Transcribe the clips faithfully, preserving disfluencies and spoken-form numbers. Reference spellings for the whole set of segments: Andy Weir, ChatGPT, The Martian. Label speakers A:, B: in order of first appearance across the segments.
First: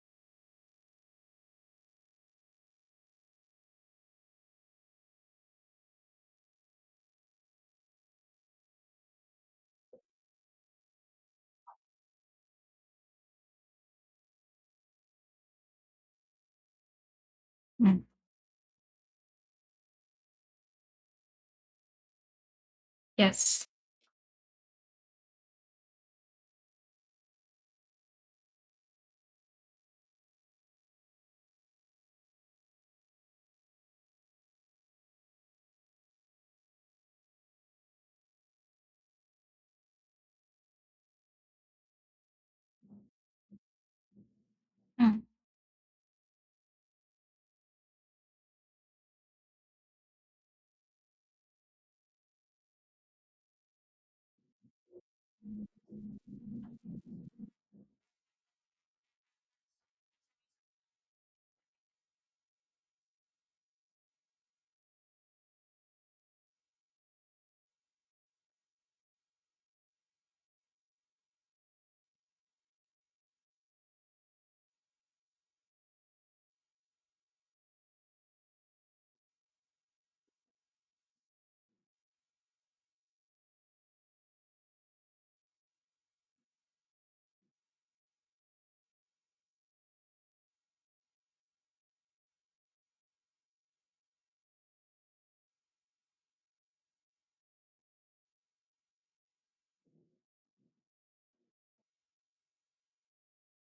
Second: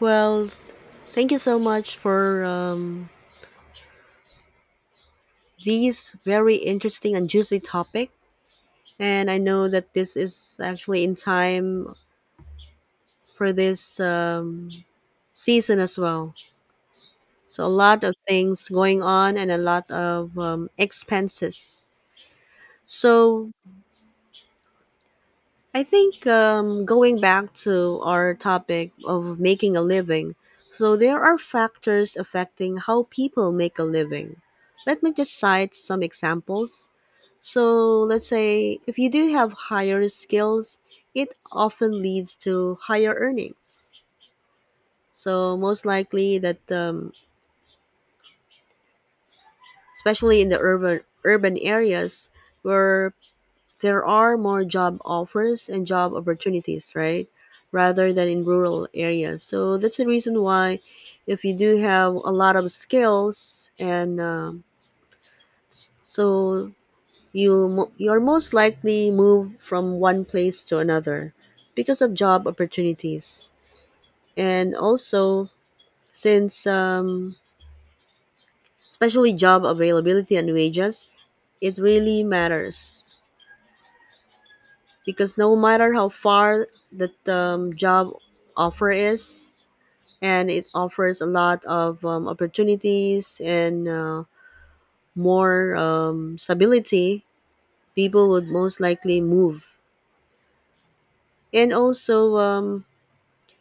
A: Well, thank you so much for um, these very interesting and juicy topic. And I know that this is actually in time for this um, season as well. So a
B: Mm,
A: lot of things going on and a lot of um, expenses. So
B: yes.
A: I think um, going back to our topic of making a living, so there are factors affecting how people make a living. Let me just cite some examples. So, let's say if you do have higher skills, it often leads to higher earnings.
B: Mm,
A: So, most likely that, um, especially in the urban urban areas where there are more job offers and job opportunities, right? Rather than in rural areas. So that's the reason why, if you do have a lot of skills, and um so you mo- you're most likely move from one place to another because of job opportunities, and also since um, especially job availability and wages, it really matters. Because no matter how far the um, job offer is and it offers a lot of um, opportunities and uh, more um, stability, people would most likely move. And also um,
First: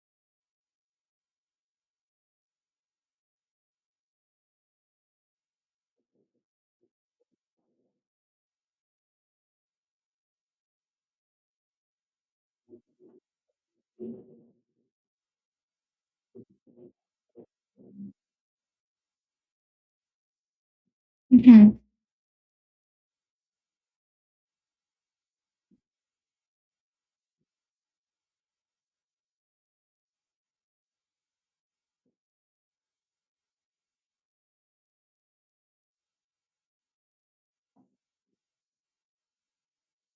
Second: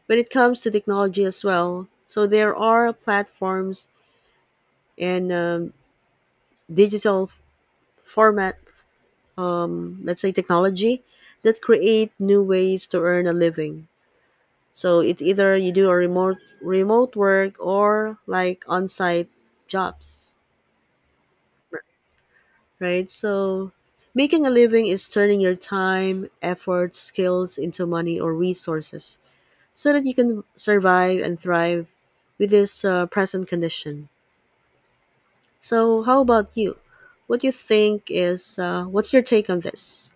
A: when it comes to technology as well, so there are platforms and um, digital format, um, let's say technology that create new ways to earn a living. So it's either you do a remote remote work or like on-site jobs,
B: mhm.
A: right? So making a living is turning your time, effort, skills into money or resources so that you can survive and thrive with this uh, present condition. So how about you? What do you think is uh, what's your take on this?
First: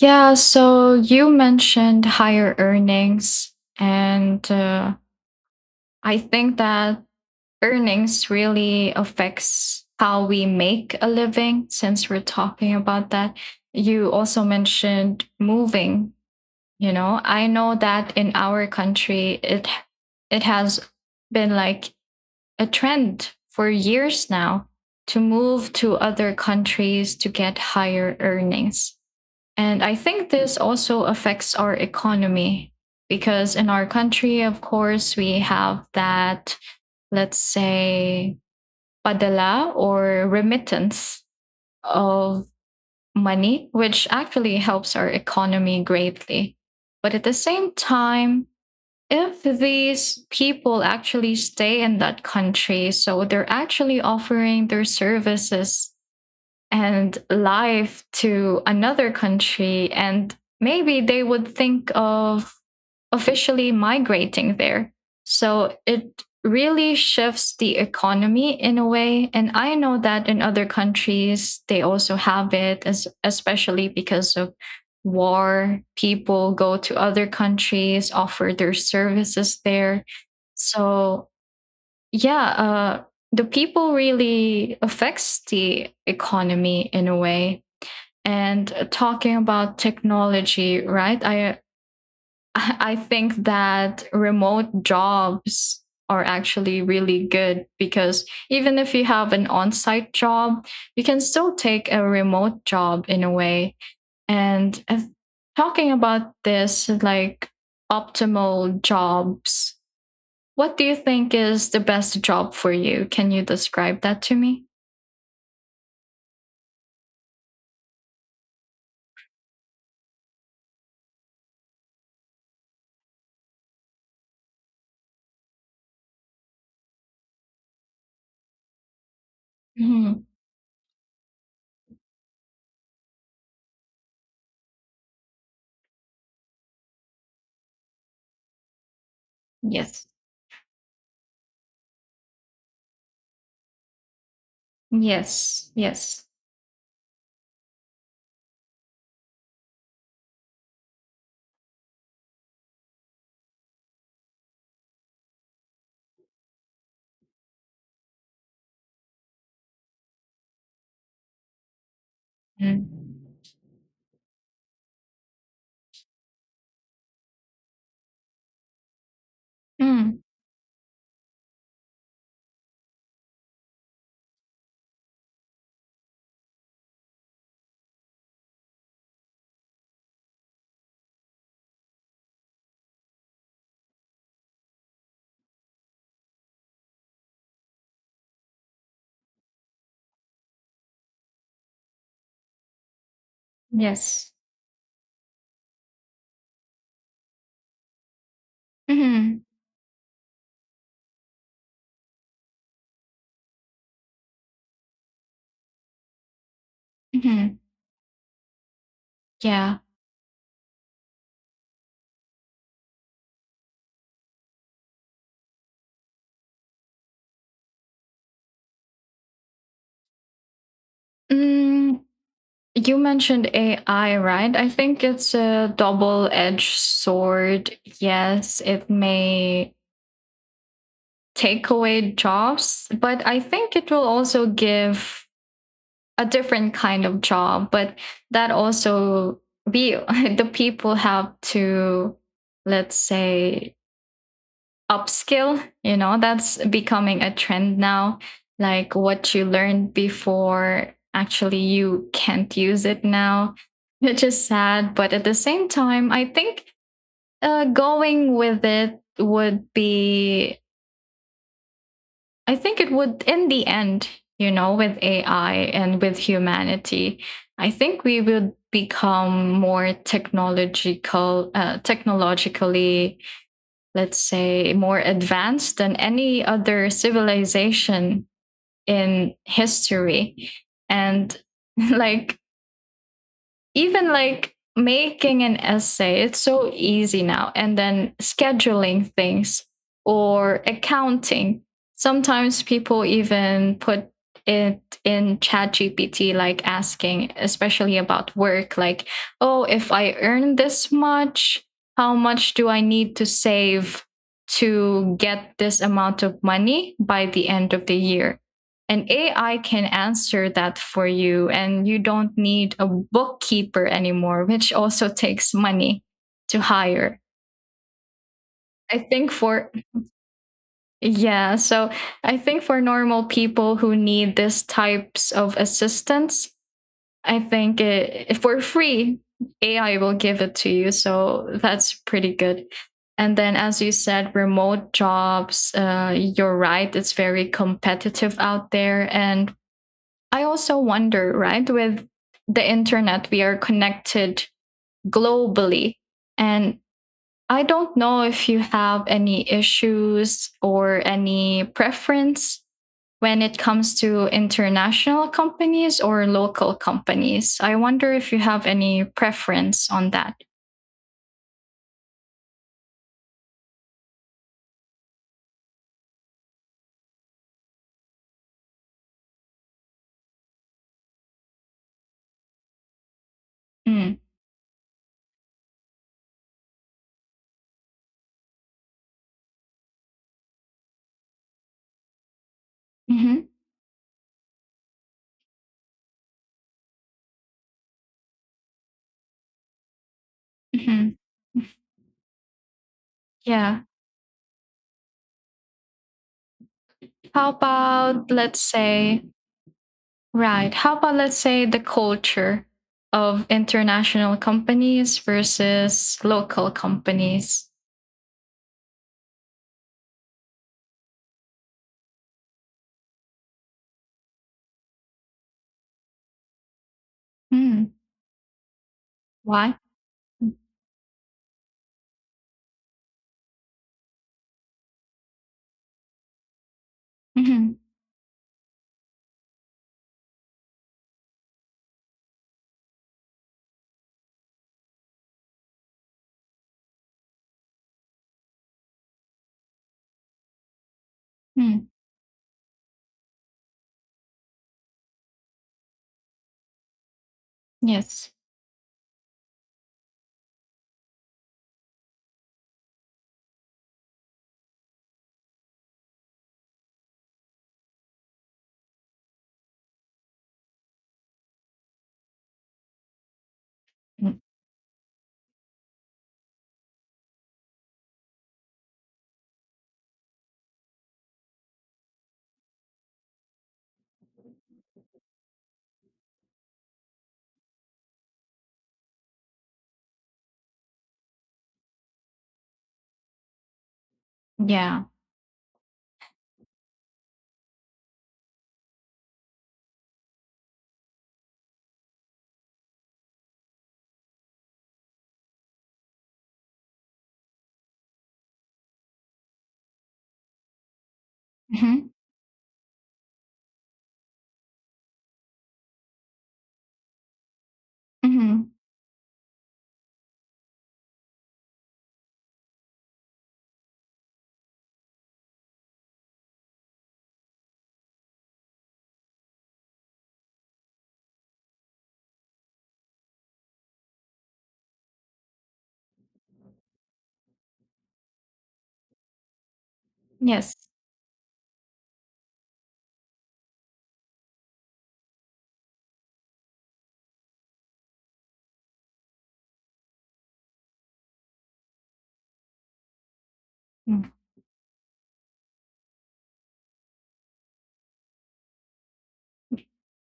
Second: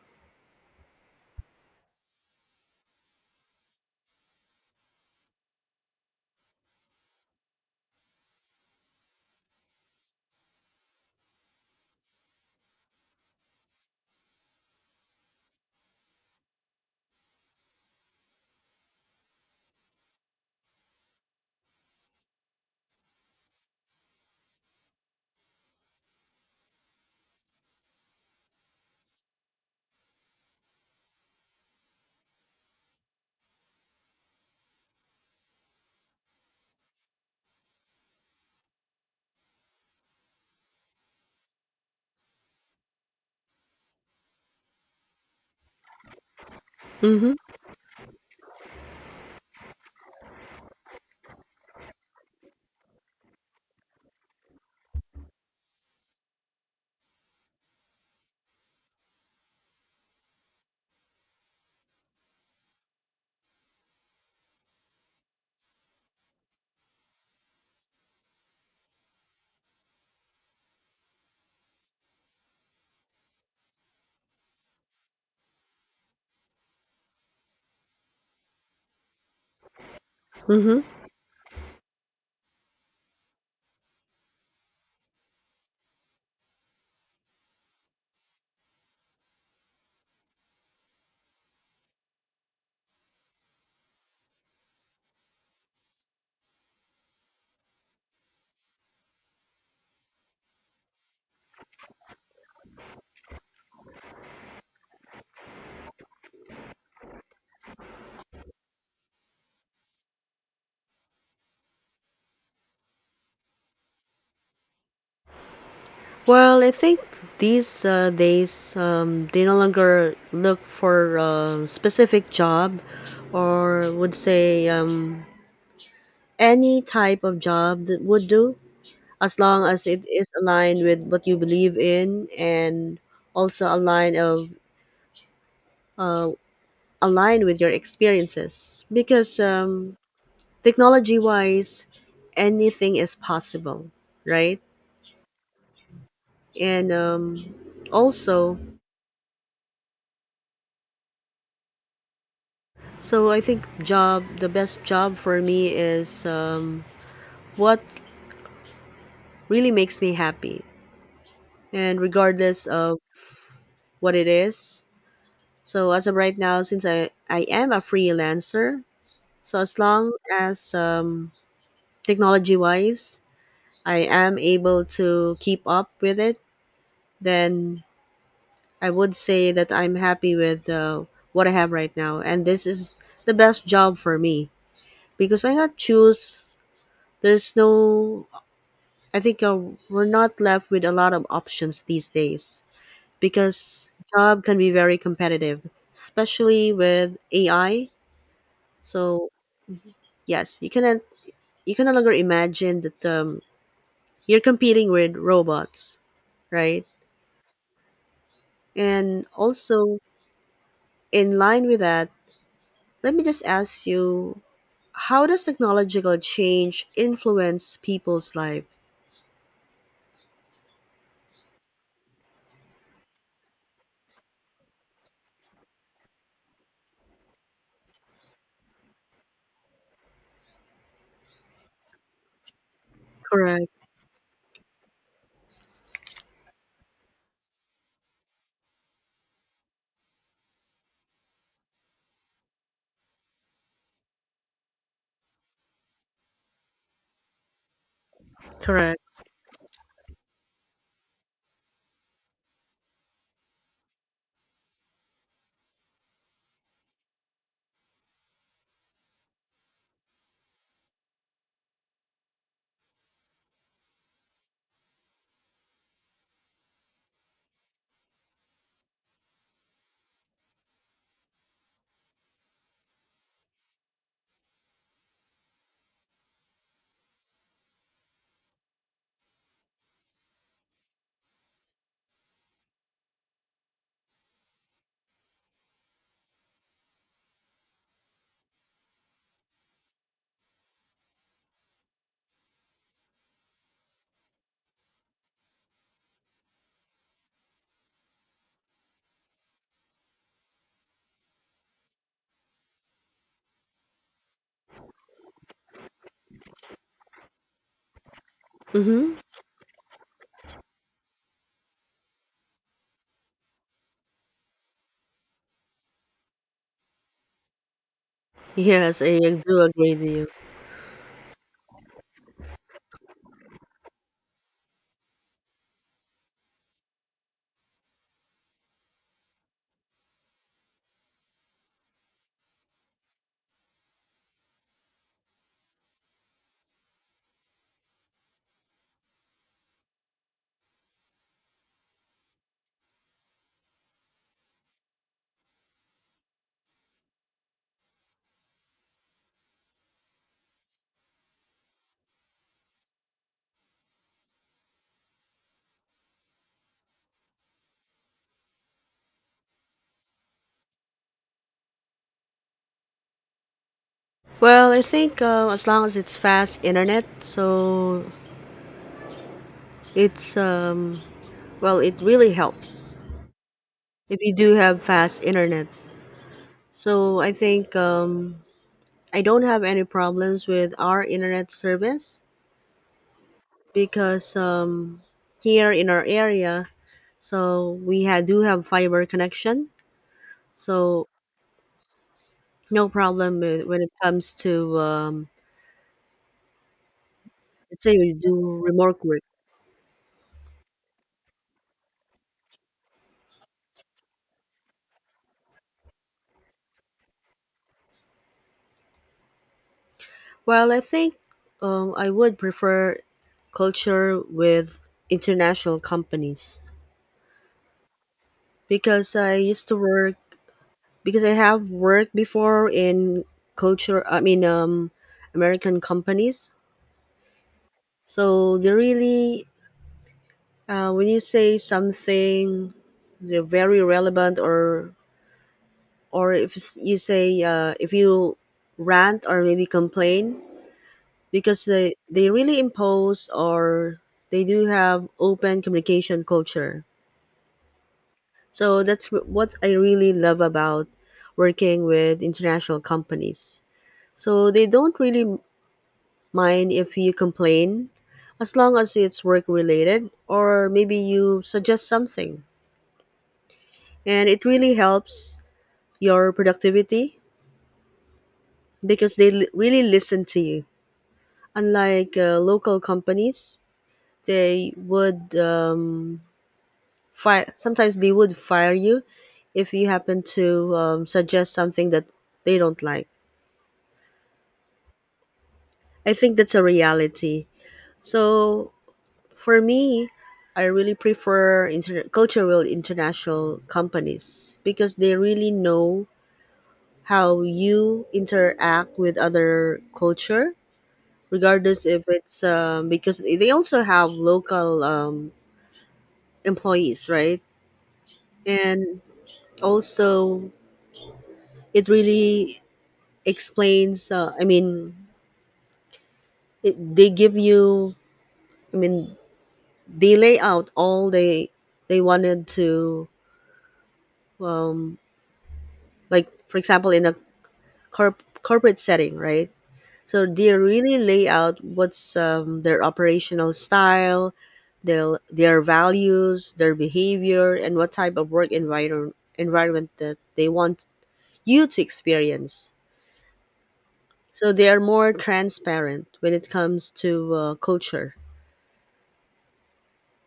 B: Yeah, so you mentioned higher earnings, and uh, I think that earnings really affects how we make a living since we're talking about that. You also mentioned moving, you know. I know that in our country it it has been like a trend for years now to move to other countries to get higher earnings. And I think this also affects our economy because in our country, of course, we have that, let's say, padala or remittance of money, which actually helps our economy greatly. But at the
A: Mhm.
B: same time, if these people actually stay in that country, so they're actually offering their services and life to another country, and maybe they would think of officially migrating there, so it really shifts the economy in a way. And I know that in other countries they also have it, as especially because of war, people go to other countries, offer their services there.
A: Mhm.
B: So, yeah, uh the people really affects the economy in a way. And uh, talking about technology, right, I I think that remote jobs are actually really good because even if you have an on-site job, you can still take a remote job in a way. And uh, talking about this, like, optimal jobs, what do you think is the best job for you? Can you describe that to me?
A: Well, I think these uh, days um, they no longer look for a specific job or would say um, any type of job that would do as long as it
B: Mhm.
A: is aligned with what you believe in and also aligned of uh, aligned with your experiences because um,
B: Yes.
A: technology wise anything is possible, right?
B: Yes. Yes.
A: And um, also, so I think job the best job for me is um, what really makes me happy and regardless
B: Mm.
A: of what it is. So as of right now, since I I am a freelancer, so as long
B: Mm.
A: as um, technology wise I am able to keep up with it, then I would say that I'm happy with uh, what I have right now and this is the best job for me because I not choose, there's no, I think uh, we're not left with a lot of options these days because
B: Yes.
A: job can be very competitive, especially with A I. So
B: Hmm.
A: yes, you cannot, you can no longer imagine that um, you're competing with robots, right?
B: Hmm.
A: And
B: Yeah.
A: also in line with that, let me just ask you, how does technological change influence people's life?
B: Mm. You mentioned A I, right? I think it's a double edged sword. Yes, it may take away jobs, but I
A: Correct.
B: think it will also give a different kind of job, but that also we the people have to, let's say, upskill, you know, that's becoming a trend now. Like
A: Correct.
B: what you learned before, actually you can't use it now, which is sad. But at the same time, I think uh, going with it would be, I think it would, in the end, you know, with A I and with humanity, I think we would become more technological, uh, technologically, let's say, more advanced than any other civilization in history. And like, even like making an essay, it's so easy now. And then scheduling things, or accounting. Sometimes people even put it in ChatGPT, like asking, especially about work, like, oh, if I earn this much, how much do I need to save to get this amount of money by the end of the year? An
A: Mm-hmm.
B: A I can answer that for you, and you don't need a bookkeeper anymore, which also takes money to hire. I
A: Yes, I
B: think
A: do
B: for,
A: agree with you.
B: yeah, so I think for normal people who need this types of assistance, I think it, if free, A I will give it to you. So that's pretty good. And then, as you said, remote jobs, uh, you're right, it's very competitive out there. And I also wonder, right, with the internet, we are connected globally. And I don't know if you have any issues or any preference when it comes to international companies or local companies. I wonder if you have any preference on that.
A: Well, I think uh, as long as it's fast internet, so it's um, well, it really helps
B: Mm.
A: if you do have fast internet. So I think um, I don't have any problems with our internet service
B: Hmm.
A: because um, here in our area, so we ha- do have fiber connection. So
B: Hmm.
A: no problem with, when
B: Yeah.
A: it comes to um,
B: How
A: let's say you
B: about, let's
A: do remote
B: say,
A: work.
B: Right. How about let's say the culture of international companies versus local companies?
A: Well, I think um, I would prefer culture with international companies
B: Hmm.
A: because I used to
B: Why?
A: work, because I have worked before in culture. I mean, um, American companies.
B: Mm-hmm.
A: So they really, uh, when you say something, they're very relevant, or or if s- you say uh, if you rant or maybe complain, because
B: Hmm. Mm.
A: they they really impose or they do have open communication culture.
B: Yes.
A: So that's wh- what I really love about working with international companies. So they don't really mind if you complain as long as it's work related or maybe you suggest something. And
B: Mm.
A: it really helps your productivity because they li- really listen to you. Unlike uh, local companies, they would um, fire, sometimes they would fire you if you happen to um, suggest something that they don't like.
B: Yeah.
A: I think that's a reality. So for me, I really prefer inter- cultural international companies because they really know how you interact with other culture, regardless if
B: Hmm.
A: it's um, because they also have local um, employees, right?
B: Hmm.
A: And also it really explains uh, I mean it, they give you, I mean, they lay out all they they wanted to, um like for example in a corp- corporate setting, right? So they
B: Yes.
A: really lay out what's um, their operational style, their their values, their behavior and what type of work environment environment that they want you to experience.
B: Mm.
A: So they are more transparent when it comes to uh, culture.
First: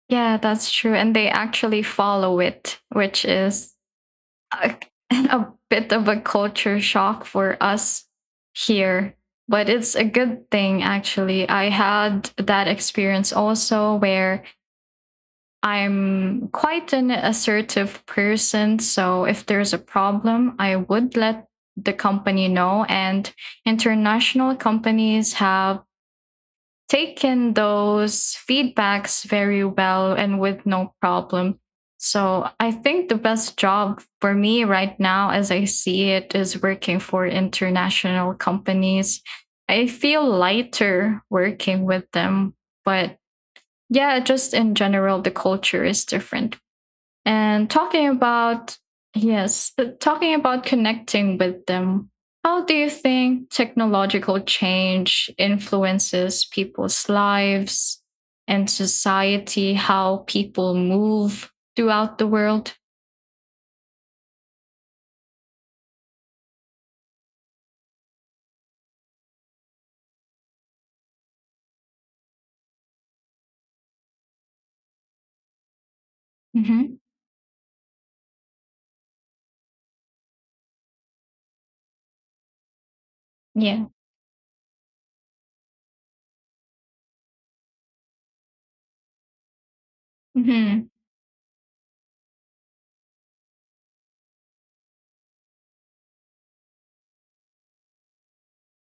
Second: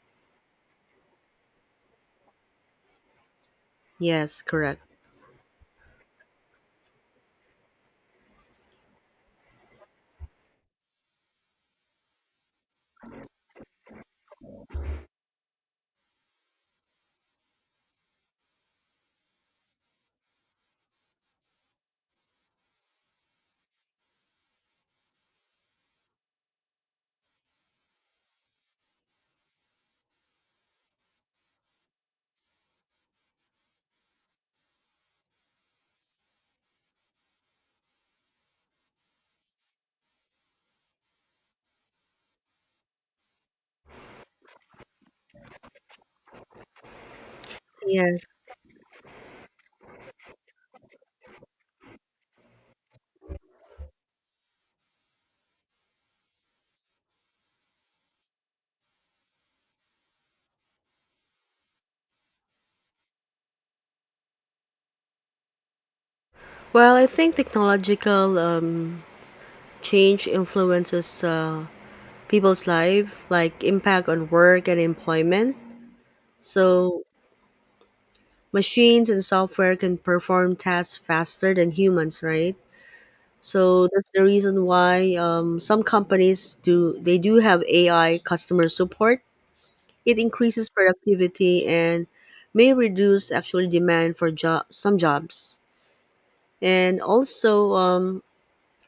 B: Yeah, that's true. And they actually follow it, which is
A: Yes,
B: a,
A: correct.
B: a bit of a culture shock for us here. But it's a good thing, actually. I had that experience also where I'm quite an assertive person, so if there's a problem, I would let the company know. And international companies have taken those feedbacks very well and with no problem. So I think the best job for me right now, as I see it, is working for international companies. I feel lighter working with them, but yeah, just in general, the culture is different. And talking
A: Yes.
B: about, yes, uh, talking about connecting with them, how do you think technological change influences people's lives and society, how people move throughout the world?
A: Well, I think technological um, change influences uh, people's life, like impact on work and employment.
B: Hmm.
A: So machines and software can perform tasks faster than humans, right? So
B: Yeah.
A: that's the reason why um, some companies do, they do have A I customer support. It increases
B: Hmm.
A: productivity and may reduce actually demand for job, some jobs. And also, um,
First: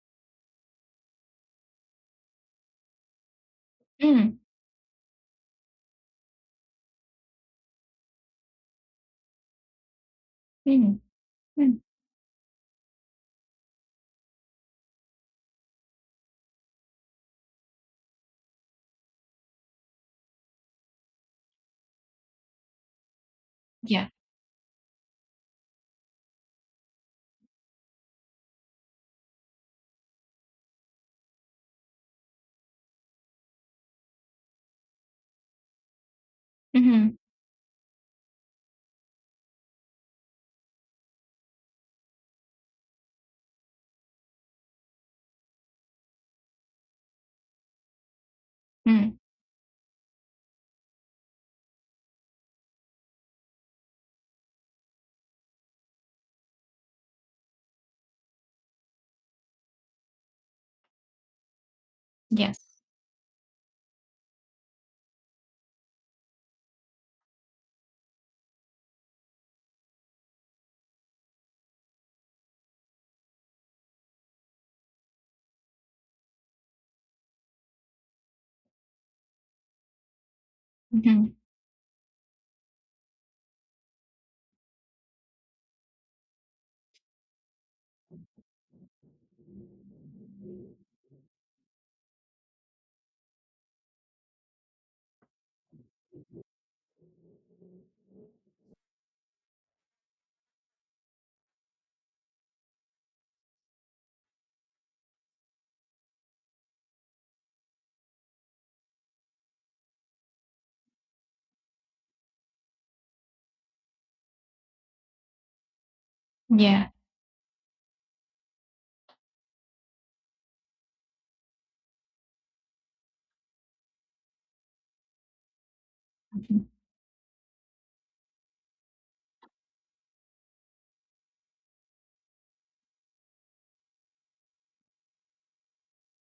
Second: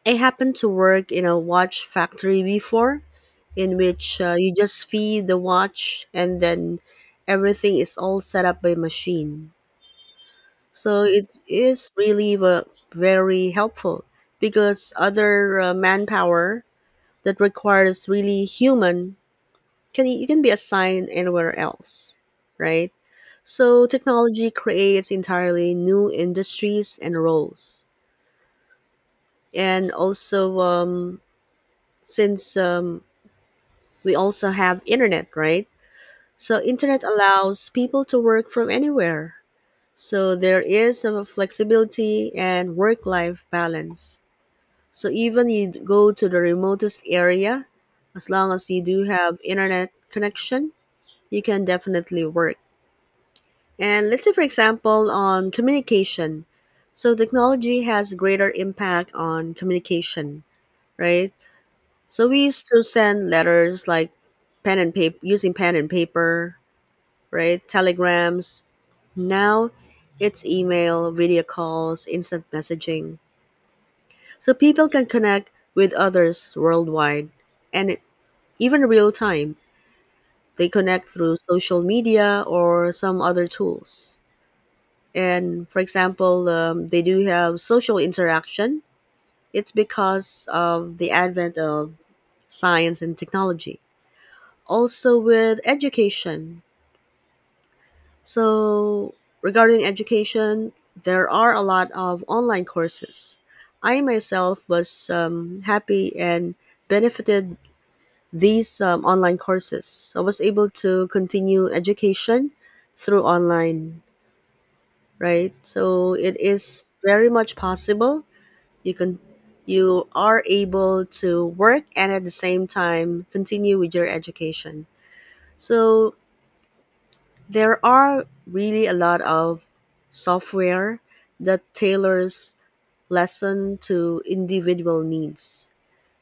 A: I happened to work in a watch factory before, in which uh,
B: Mm.
A: you just feed the watch and then everything is all set up by machine.
B: Mm.
A: So it
B: Mm.
A: is really ve- very helpful because other uh, manpower that requires really human, can you can be assigned anywhere else, right? So
B: Yeah.
A: technology creates entirely new industries and roles, and also um, since um, we also have internet, right? So internet
B: Hmm.
A: allows people to work from anywhere, so there is a flexibility and work life balance. So even you go to the remotest area, as long as you do
B: Mm.
A: have internet connection, you can definitely work. And let's say for example on communication, so technology has greater impact on communication, right? So we
B: Yes.
A: used to send letters like pen and paper, using pen and paper, right? Telegrams. Now it's email, video calls, instant messaging. So people can connect with others worldwide and it- even real time. They connect
B: Hmm.
A: through social media or some other tools. And for example, um, they do have social interaction. It's because of the advent of science and technology. Also, with education, so regarding education, there are a lot of online courses. I myself was um, happy and benefited these um, online courses. I was able to continue education through online, right? So it
B: Yeah.
A: is very much possible. You can, you are able to work and at the same time continue with your education. So there are really a lot of software that tailors lesson to individual needs.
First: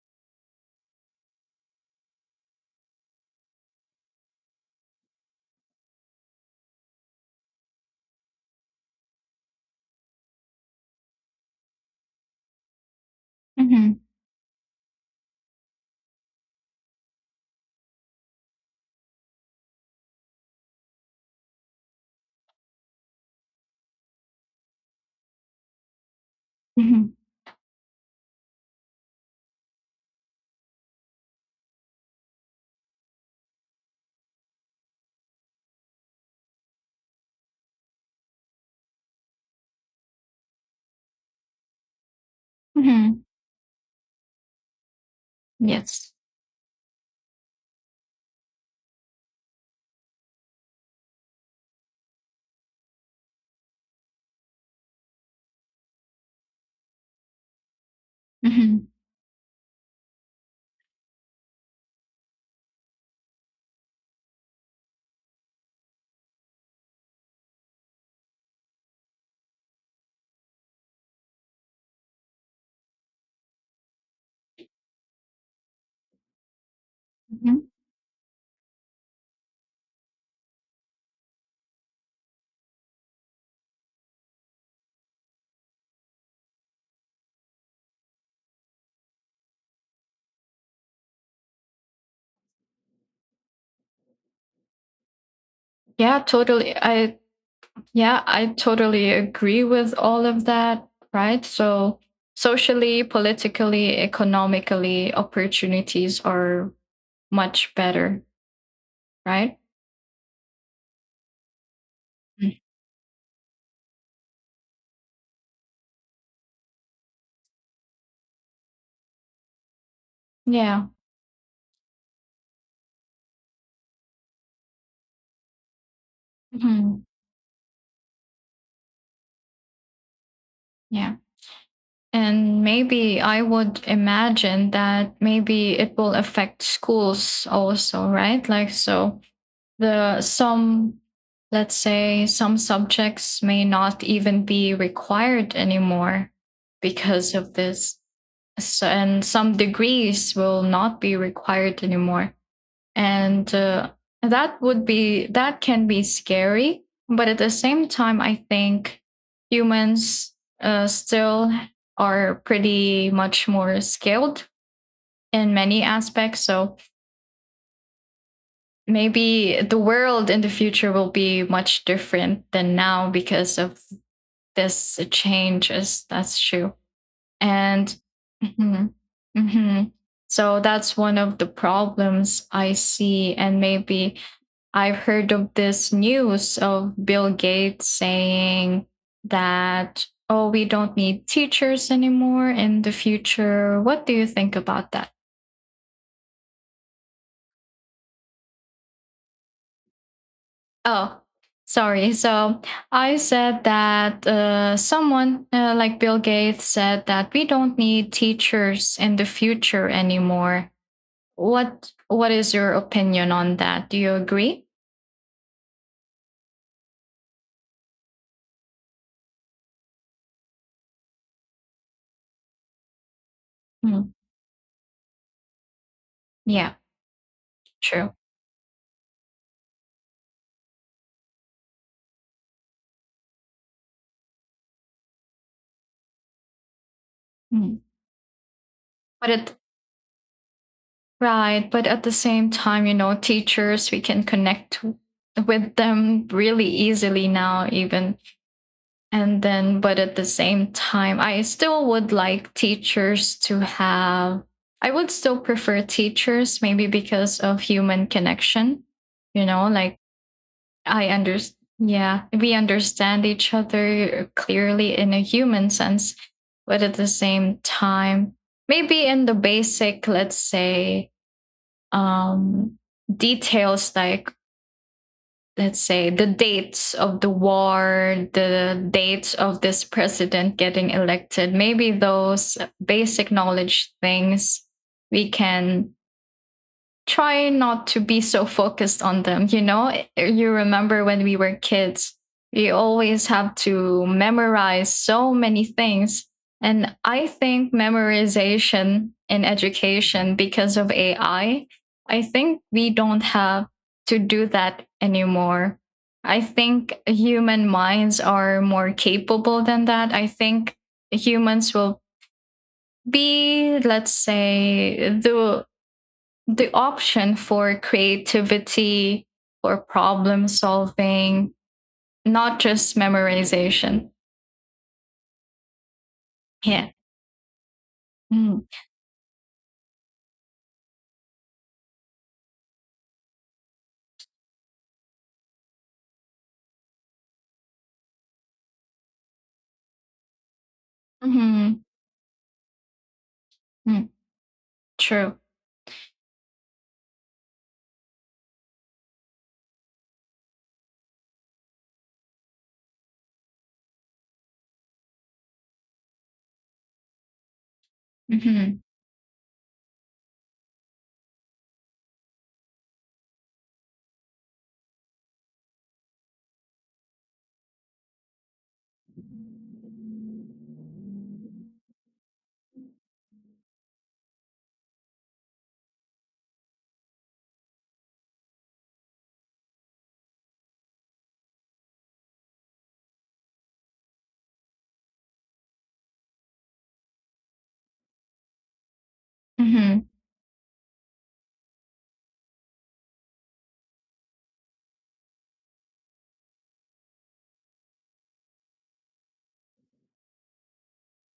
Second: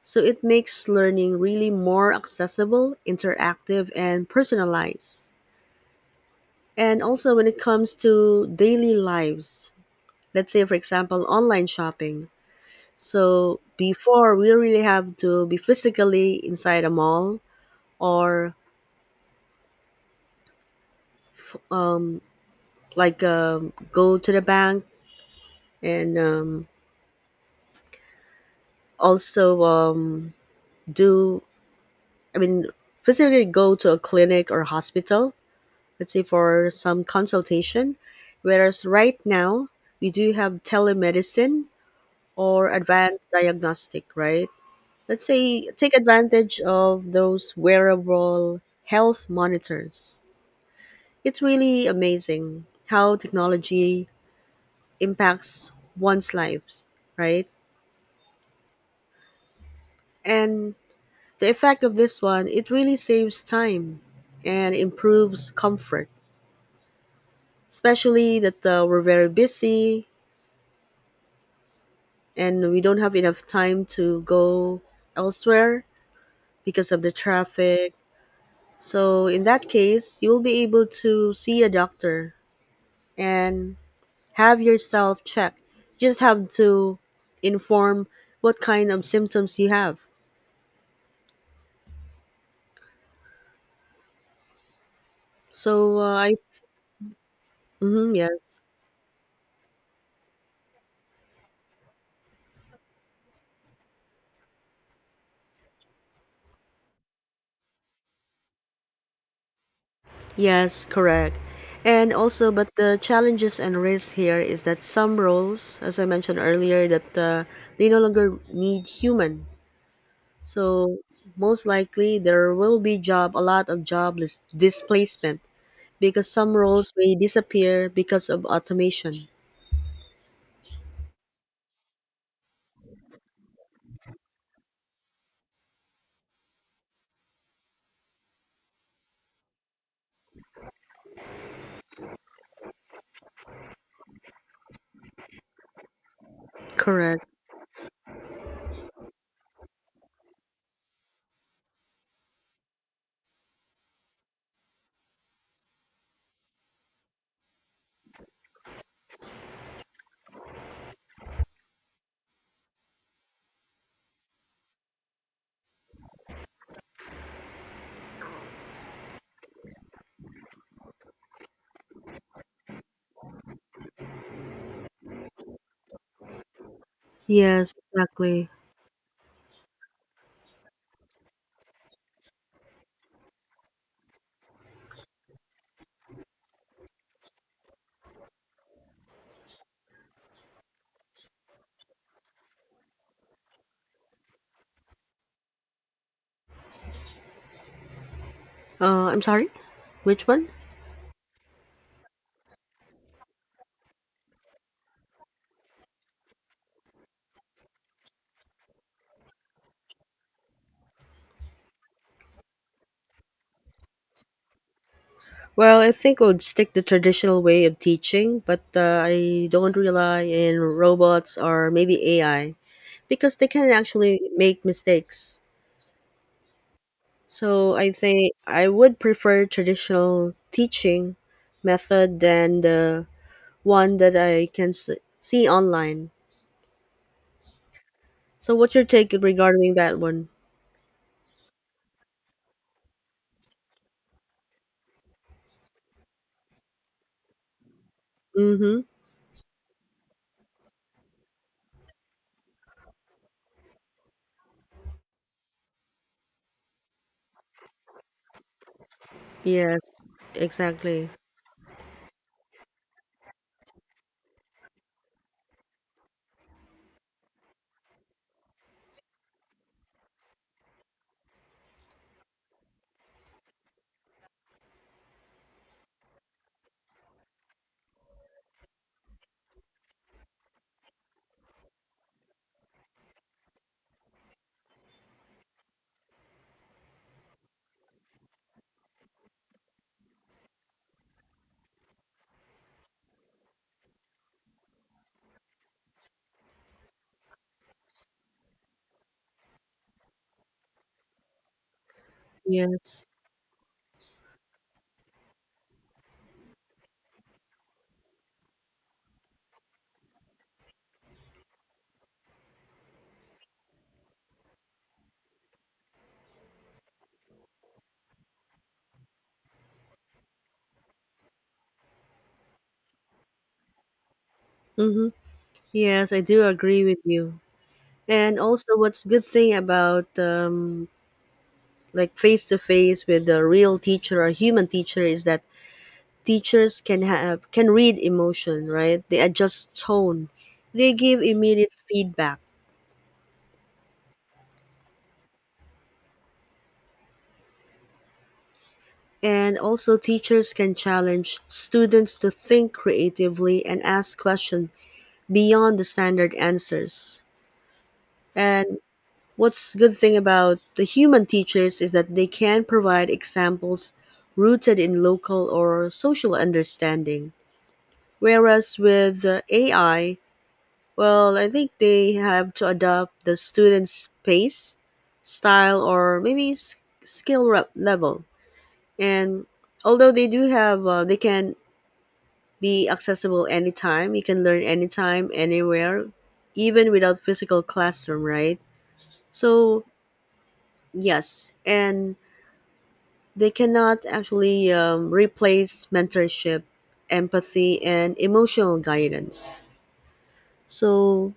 A: So it makes learning really more accessible, interactive and personalized. And also when it comes to daily lives, let's say for example online shopping. So
B: Mm-hmm.
A: before we really have to be physically inside a mall or like um, go to the bank and um,
B: Hmm.
A: also um, do, I mean, physically go to a clinic or hospital, let's say for some consultation. Whereas right now we do have telemedicine or
B: Hmm.
A: advanced diagnostic, right? Let's say take
B: Yes.
A: advantage of those wearable health monitors. It's really amazing how technology impacts one's lives, right?
B: Hmm.
A: And the effect of this one, it really saves time and improves comfort, especially that uh, we're very busy and we don't have enough time to go elsewhere because of the
B: Hmm.
A: traffic. So, in that case, you will be able to see a doctor and have yourself checked. You just have to inform what kind of symptoms you have. So,
B: Yeah,
A: uh, I,
B: totally. I
A: mhm,
B: Yeah, I
A: yes.
B: totally agree with all of that, right? So, socially, politically, economically, opportunities are much better, right?
A: Yes, correct. And also,
B: Mm.
A: but the challenges and risks here is that some roles, as I mentioned earlier, that uh, they no longer need human.
B: Yeah.
A: So most likely there will be job, a lot of jobless displacement because some roles
B: Mhm.
A: may disappear because of automation.
B: Yeah. And maybe I would imagine that maybe it will affect schools also, right? Like, so the some, let's say, some subjects may not even be required anymore
A: Correct.
B: because of this. So, and some degrees will not be required anymore. And uh, that would be, that can be scary. But at the same time, I think humans uh, still are pretty much more skilled in many aspects. So maybe the world in the future will be much different than now because of this change. Is that's true.
A: Yes,
B: And
A: exactly.
B: mhm, mhm. So that's one of the problems I see, and maybe I've heard of this news of Bill Gates saying that, oh, we don't need teachers anymore in the future. What do you think about that?
A: Uh, I'm sorry. Which one?
B: Oh, sorry, so I said that uh, someone, uh, like Bill Gates said that we don't need teachers in the future anymore. What What is your opinion on that? Do you agree?
A: Well, I think I would stick the traditional way of teaching, but uh, I don't rely in robots or maybe A I because they can
B: Mm.
A: actually make mistakes.
B: Yeah,
A: So I
B: true.
A: think I would prefer traditional teaching method than the one that I can s- see online.
B: Mm.
A: So what's your take
B: But it,
A: regarding that one?
B: right, but at the same time, you know, teachers, we can connect w- with them really easily now, even
A: Mm-hmm.
B: and then. But at the same time, I still would like teachers to have. I would still prefer teachers, maybe because of human connection. You know,
A: Yes,
B: like, I
A: exactly.
B: understand. Yeah, we understand each other clearly in a human sense, but at the same time, maybe in the basic, let's say, um, details, like, let's say the dates of the war, the dates of this president getting elected, maybe those basic knowledge things we can try not to be so focused on them. You know, you remember when we were kids, we always have to memorize so many things. And I think memorization in education because of A I, I I think we
A: Yes.
B: don't have to do that anymore. I think human minds are more capable than that. I think humans will be, let's say, the the option for creativity, for problem solving, not just memorization.
A: Mm-hmm. Yes, I do agree
B: Yeah.
A: with you. And
B: Mm.
A: also, what's good thing about um, like face to face with a real teacher or human teacher is that teachers can have, can read emotion, right? They adjust tone, they give immediate
B: Hmm.
A: feedback,
B: Mm. True.
A: and also teachers can challenge students to think creatively and ask questions beyond the standard answers.
B: Hmm.
A: And what's good thing about the human teachers is that they can provide examples rooted in local or social understanding. Whereas with uh, A I, well, I think they have to adapt the student's pace, style, or maybe s- skill re- level. And although they do have, uh, they can be accessible anytime. You can learn anytime, anywhere, even without physical classroom, right? So
B: Hmm.
A: yes, and they cannot actually um, replace mentorship, empathy, and emotional guidance. So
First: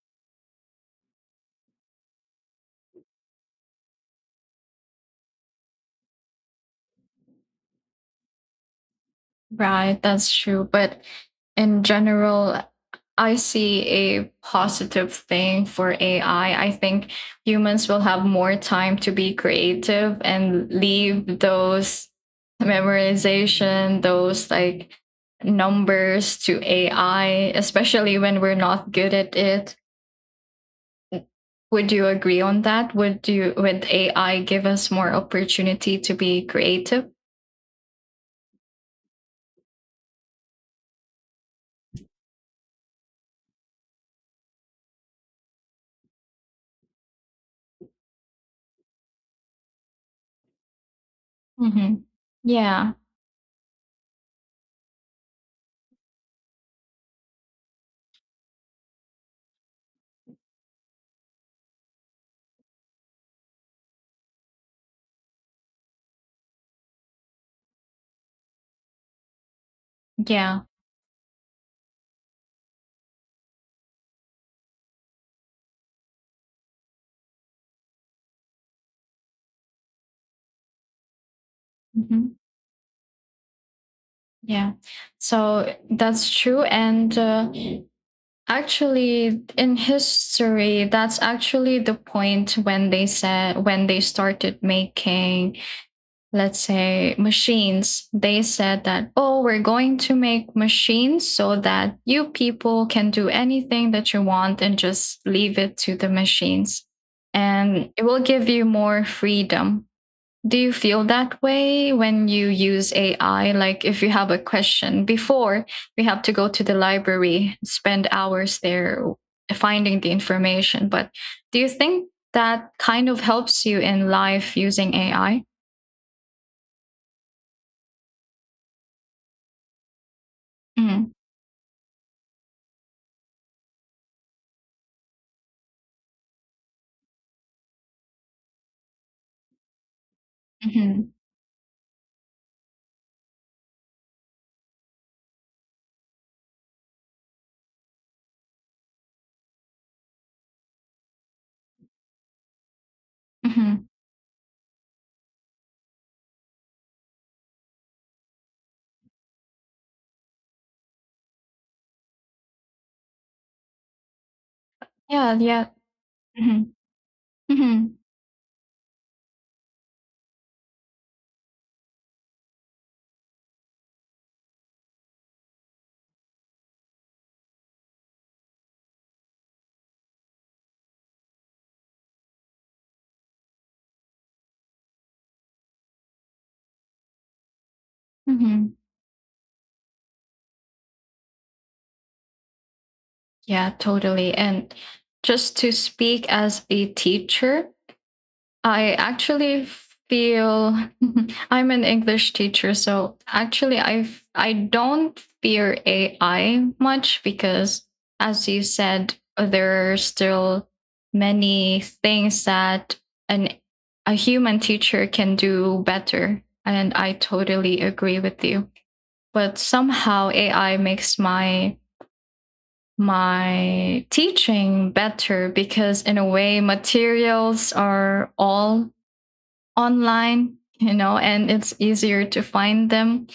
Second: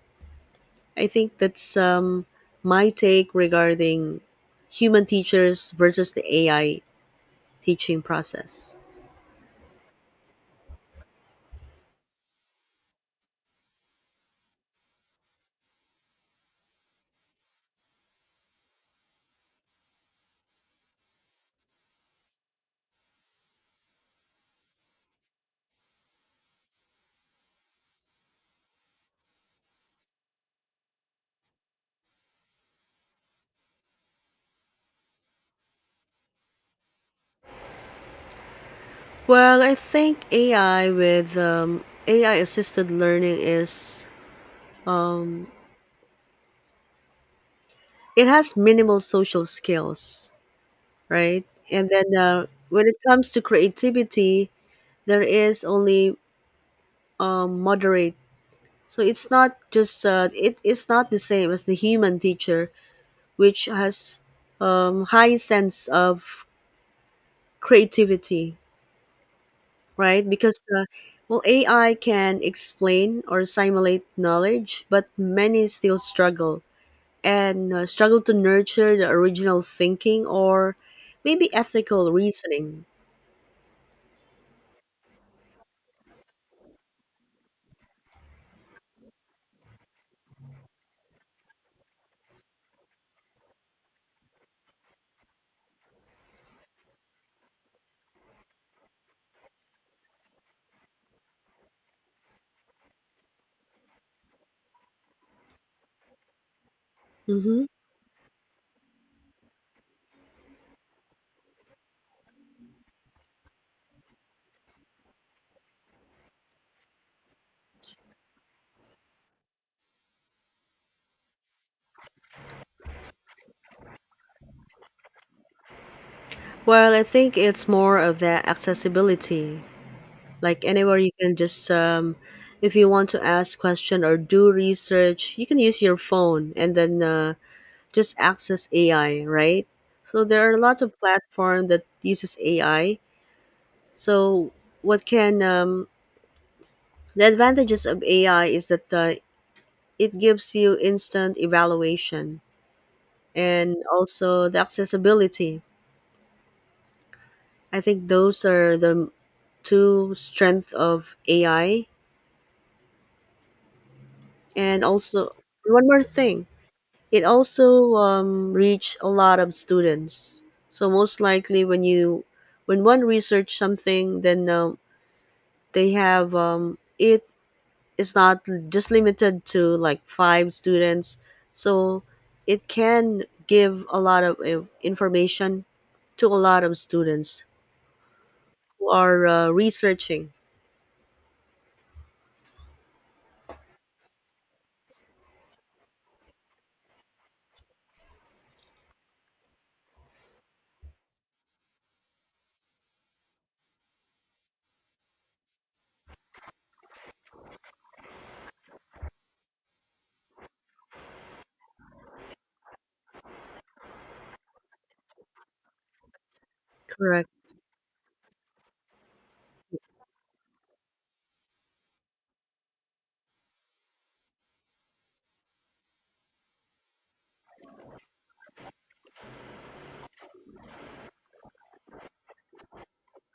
A: I think that's um, my take regarding human teachers versus the A I teaching process.
B: Right. That's true. But in general, I see a positive thing for A I. I I think humans will have more time to be creative and leave those memorization, those like numbers to A I, especially when we're not good at it. Would you agree on that? Would you would A I give us more opportunity to be creative?
A: Well, I think A I with um, A I assisted learning is um, it has minimal social skills, right? And
B: Hmm.
A: then uh, when
B: Yeah,
A: it comes to creativity, there is only um, moderate. So it's not just uh, it is not the same as the human teacher, which has um, high sense of creativity, right?
B: yeah.
A: Because uh, well, A I can explain or simulate knowledge, but many still struggle and uh, struggle to nurture the original thinking or maybe ethical
B: Hmm.
A: reasoning.
B: Yeah. So that's true, and uh, actually, in history, that's actually the point when they said, when they started making, let's say, machines, they said that, oh, we're going to make machines so that you people can do anything that you want and just leave it to the machines.
A: Hmm.
B: And it will give you more freedom. Do you feel that way when you use A I? Like if you have a question before, we have to go to the library, spend hours there finding the information. But do you think that kind of helps you in life using A I?
A: Well, I think it's more of the accessibility, like anywhere you can just um, if you want to ask question or do research, you can use your phone and then uh, just access AI, right? So there are lots of
B: Mm-hmm.
A: platform that uses AI. So what can um, the advantages of AI is that uh, it gives you instant evaluation and
B: Hmm.
A: also the accessibility. I think those are the two strength of AI. And
B: Yeah,
A: also
B: yeah.
A: one more thing,
B: Hmm.
A: it
B: Hmm.
A: also um, reached a lot of students. So most likely, when you, when one research something, then um, they have um, it is not just limited to like five students. So it can give a lot of uh, information to a lot of students
B: Hmm.
A: who are uh, researching.
B: Yeah, totally. And just to speak as a teacher, I actually feel I'm an English teacher, so actually I f- I don't fear A I much because, as you said, uh, there are still many things that an a human teacher can do better, and I
A: Correct.
B: totally agree with you. But somehow A I makes my my teaching better because in a way materials are all online, you know and it's easier to find them.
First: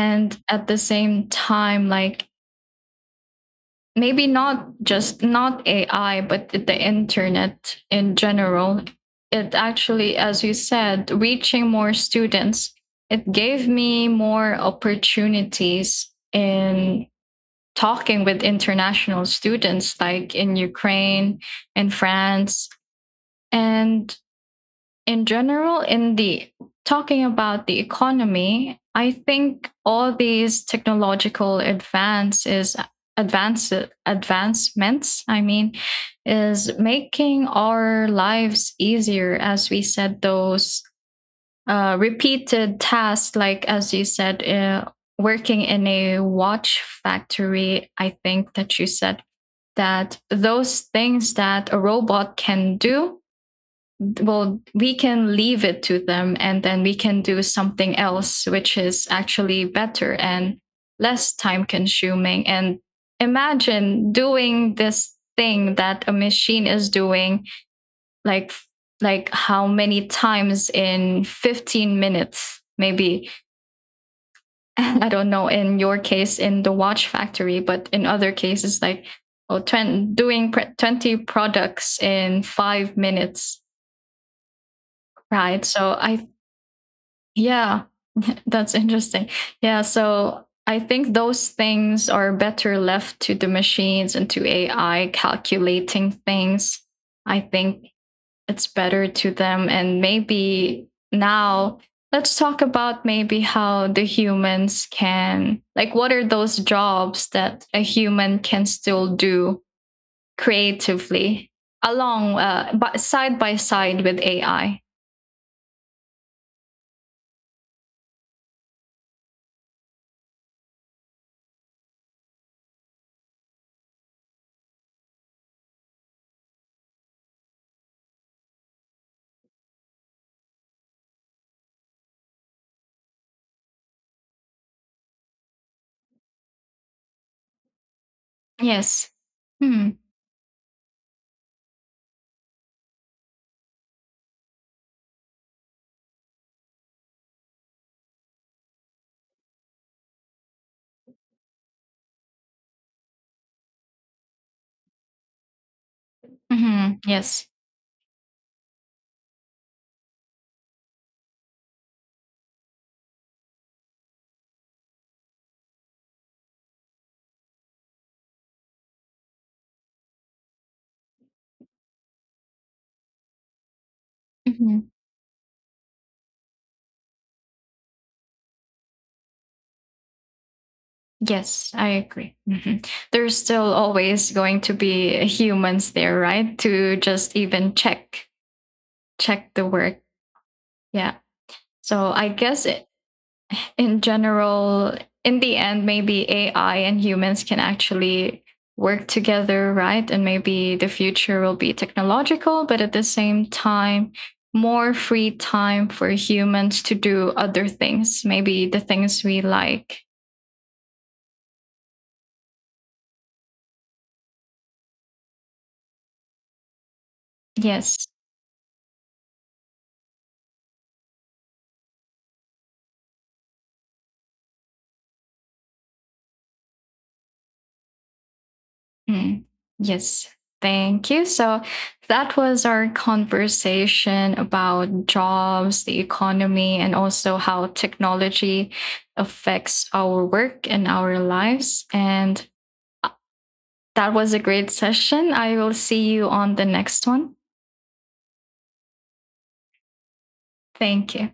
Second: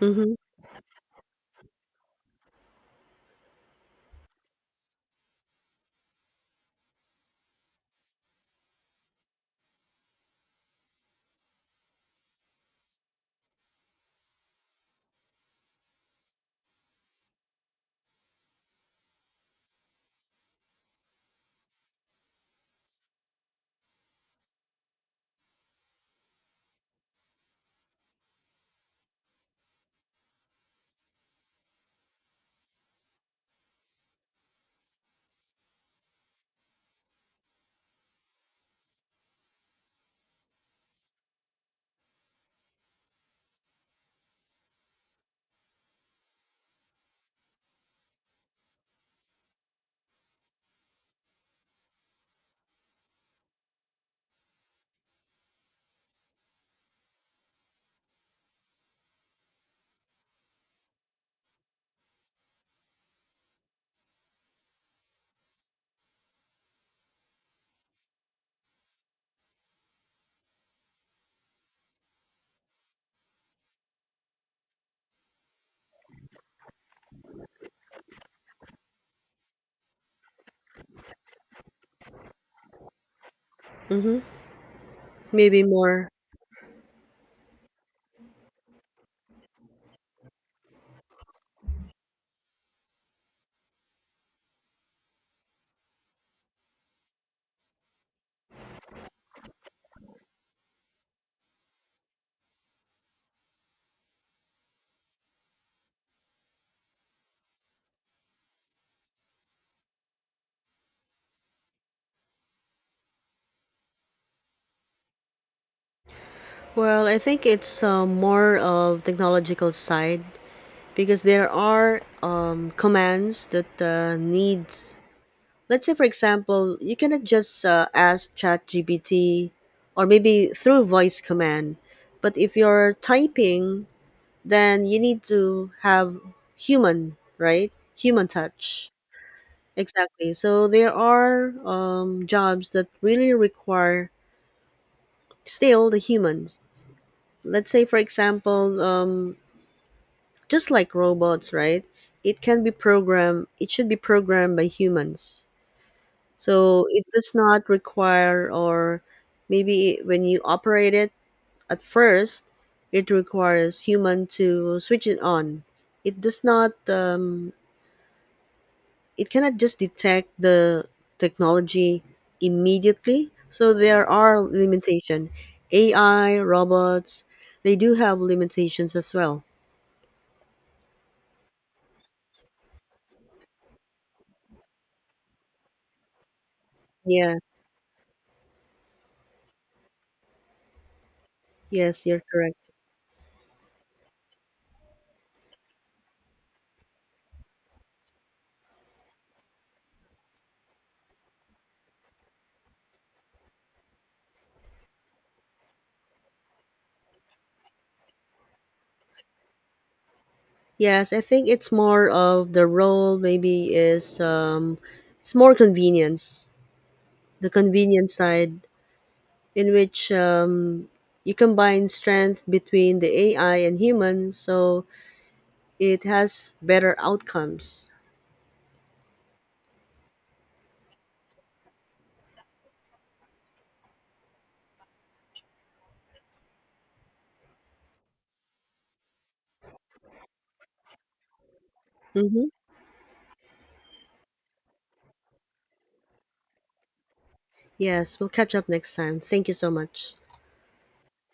A: Mm-hmm.
B: at the same time, like, maybe not just, not AI, but the internet in general, it actually, as you said, reaching more students, it gave me more opportunities in talking with international students, like in Ukraine, in France. And in general, in the talking about the economy, I think all these technological advances advance advancements, I mean, is making our lives easier, as we said. Those uh, repeated tasks, like, as you said, uh, working in a watch factory. I think that you said that those things that a robot can do, well, we can leave it to them, and then we can do something else which is actually better and less time consuming. And imagine doing this thing that a machine is doing, like like how many times in fifteen minutes, maybe? I don't know in your case in the watch factory, but in other cases like, oh, twenty, doing pre- twenty products in five minutes,
A: Mm-hmm. Maybe
B: right? So
A: more.
B: I yeah, that's interesting. Yeah, so I think those things are better left to the machines and to A I calculating things. I think it's better to them. And maybe now let's talk about maybe how the humans can, like, what are those jobs that a human can still do creatively along, uh, by, side by side with A I?
A: Well, I think it's uh, more of technological side because there are um, commands that uh, needs, let's say for example you cannot just uh, ask ChatGPT or maybe through voice command, but if you're typing then you need to have human, right? Human touch,
B: Yes. Hmm.
A: exactly. So there are um, jobs that really require still the humans, let's say for example, um, just like robots, right? It can be programmed, it should be programmed by humans. So
B: Hmm.
A: it does
B: Yes.
A: not require, or maybe when you operate it at first, it requires human to switch it on. It does not, um, it cannot just detect the technology immediately. So there are
B: Mhm.
A: limitation. A I, robots, they do have limitations as well.
B: Yes, I agree. Mhm. There's still always going to be humans there, right? To
A: Yeah.
B: just even check check the work. Yeah.
A: Yes,
B: So
A: you're
B: I
A: correct.
B: guess it, in general, in the end, maybe A I and humans can actually work together, right? And maybe the future will be technological, but at the same time, more free time for humans to do other things, maybe the things we like.
A: Yes, I think it's more of the role maybe is um it's more convenience, the
B: Yes.
A: convenience side in which um you combine strength between the A I and humans so it has better outcomes.
B: Mm, yes, thank you. So that was our conversation about jobs, the economy, and also how technology affects our work and our lives. And
A: Mm-hmm.
B: uh, that was a great session. I will see you on the next one.
A: Yes, we'll catch up next time. Thank you so much.
B: Thank you.